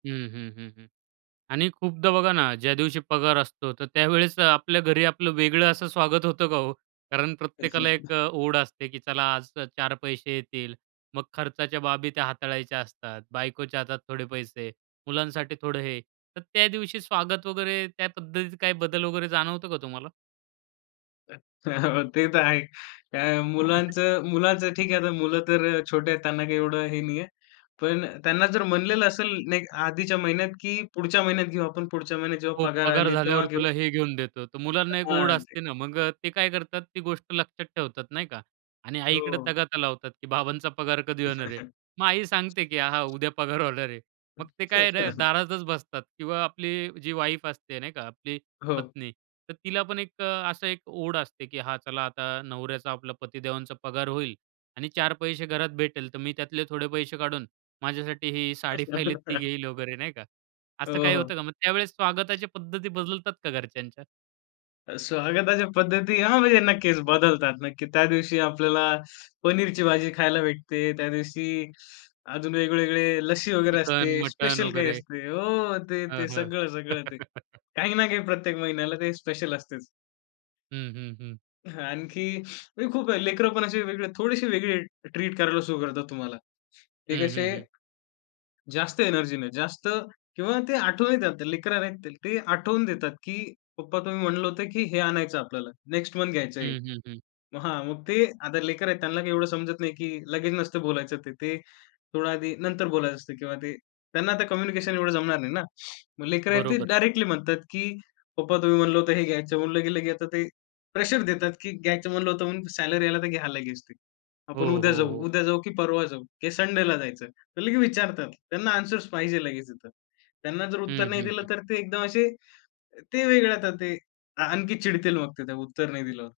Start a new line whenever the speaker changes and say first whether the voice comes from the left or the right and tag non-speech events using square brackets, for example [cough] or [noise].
right: हं, हं, हं, हं आणि खूपदा बघा ना, ज्या दिवशी पगार असतो तर त्यावेळेस आपल्या घरी आपलं वेगळं असं स्वागत होतं का हो? कारण प्रत्येकाला
left: [chuckles]
right: एक ओढ असते, की चला, आज 4 पैसे येतील. मग खर्चाच्या बाबी त्या हाताळायच्या असतात. बायकोच्या हातात थोडे पैसे, मुलांसाठी थोडं हे. तर त्या दिवशी स्वागत वगैरे त्या पद्धतीत काही बदल वगैरे जाणवतं का तुम्हाला?
left: हो, हो, ते तर आहे. काय
right: [chuckles]
left: मुलांचं मुलाचं ठीक आहे. आता मुलं तर छोटे आहेत, त्यांना काही एवढं हे नाहीये, पण त्यांना जर म्हणलेलं असेल नाही आधीच्या महिन्यात की पुढच्या महिन्यात घेऊ आपण, पुढच्या महिन्यात जेव्हा
right: हो,
left: पगार
right: पगार
left: आली तेव्हा
right: झाल्यावर
left: घेऊ
right: तुला हे घेऊन देतो तर मुलांना एक ओढ
left: हां, ते.
right: असते ना, मग ते काय करतात, ती गोष्ट लक्षात ठेवतात, नाही का आणि आईकडे
left: हो.
right: तगाता लावतात की बाबांचा पगार कधी होणार आहे?
left: [chuckles]
right: मग आई सांगते की हा, हा, उद्या पगार होणार आहे. मग ते काय र
left: [chuckles]
right: दारातच बसतात किंवा आपली जी वाईफ असते, नाही का, आपली
left: हो.
right: पत्नी तर तिला पण एक असं एक ओढ असते की हा चला आता नवऱ्याचा, आपला पतीदेवांचा पगार होईल आणि 4 पैसे घरात भेटेल तर मी त्यातले थोडे पैसे काढून माझ्यासाठी ही साडी पहिली ती
left: [chuckles]
right: घेईल वगैरे, नाही का. असं
left: हो,
right: काही होत
left: हो.
right: का? मग त्यावेळेस स्वागताच्या पद्धती बदलतात का घरच्यांच्या?
left: स्वागताच्या पद्धती हां, म्हणजे नक्कीच बदलतात. नक्की त्या दिवशी आपल्याला पनीरची भाजी खायला भेटते, त्या दिवशी अजून वेगवेगळे लस्सी वगैरे
right: चिकन,
left: असते,
right: मटण
left: स्पेशल काही
right: वगैरे.
left: असते हो, ते,
right: हं,
left: ते
right: हं.
left: सगळं, सगळं ते.
right: [chuckles]
left: काही ना काही प्रत्येक महिन्याला ते स्पेशल असतेच.
right: हं, हं, हं.
left: हां, आणखी म्हणजे खूप आहे, लेकरं पण असे वेगळे थोडेसे वेगळे ट्रीट करायला सुरु करतात तुम्हाला. ते
right: हं,
left: कसे
right: हं, हं.
left: जास्त एनर्जी ने, जास्त किंवा ते आठवून लेकरं आहेत, ते आठवून देतात की "पप्पा तुम्ही म्हणलं होतं की हे आणायचं आपल्याला. नेक्स्ट मंथ घ्यायचं आहे."
right: हं, हं, हं.
left: मग हां, मग ते आता लेकर आहेत त्यांना काही एवढं समजत नाही की लगेच नसतं बोलायचं ते. ते थोडं आधी नंतर बोलायचं असतं किंवा ते त्यांना आता कम्युनिकेशन एवढं जमणार नाही ना. मग लेकरं आहेत ते
right: बरोबर.
left: डायरेक्टली म्हणतात की "पप्पा, तुम्ही म्हणलं होतं हे घ्यायचं." म्हणलं गेल की आता ते प्रेशर देतात की घ्यायचं म्हणलं होतं म्हणून सॅलरी आला तर घ्या लगेच ते.
right: हो,
left: आपण उद्या
right: हो,
left: जाऊ,
right: हो.
left: उद्या जाऊ की परवा जाऊ? किंवा संडेला जायचं? तर लगेच विचारतात. त्यांना ॲन्सर्स पाहिजे लगेच तिथं. त्यांना जर उत्तर
right: हं,
left: नाही
right: हं,
left: दिलं
right: हं.
left: तर ते एकदम असे ते वेगळं आता ते आणखी चिडतील मग ते त्या उत्तर नाही दिल्यावर.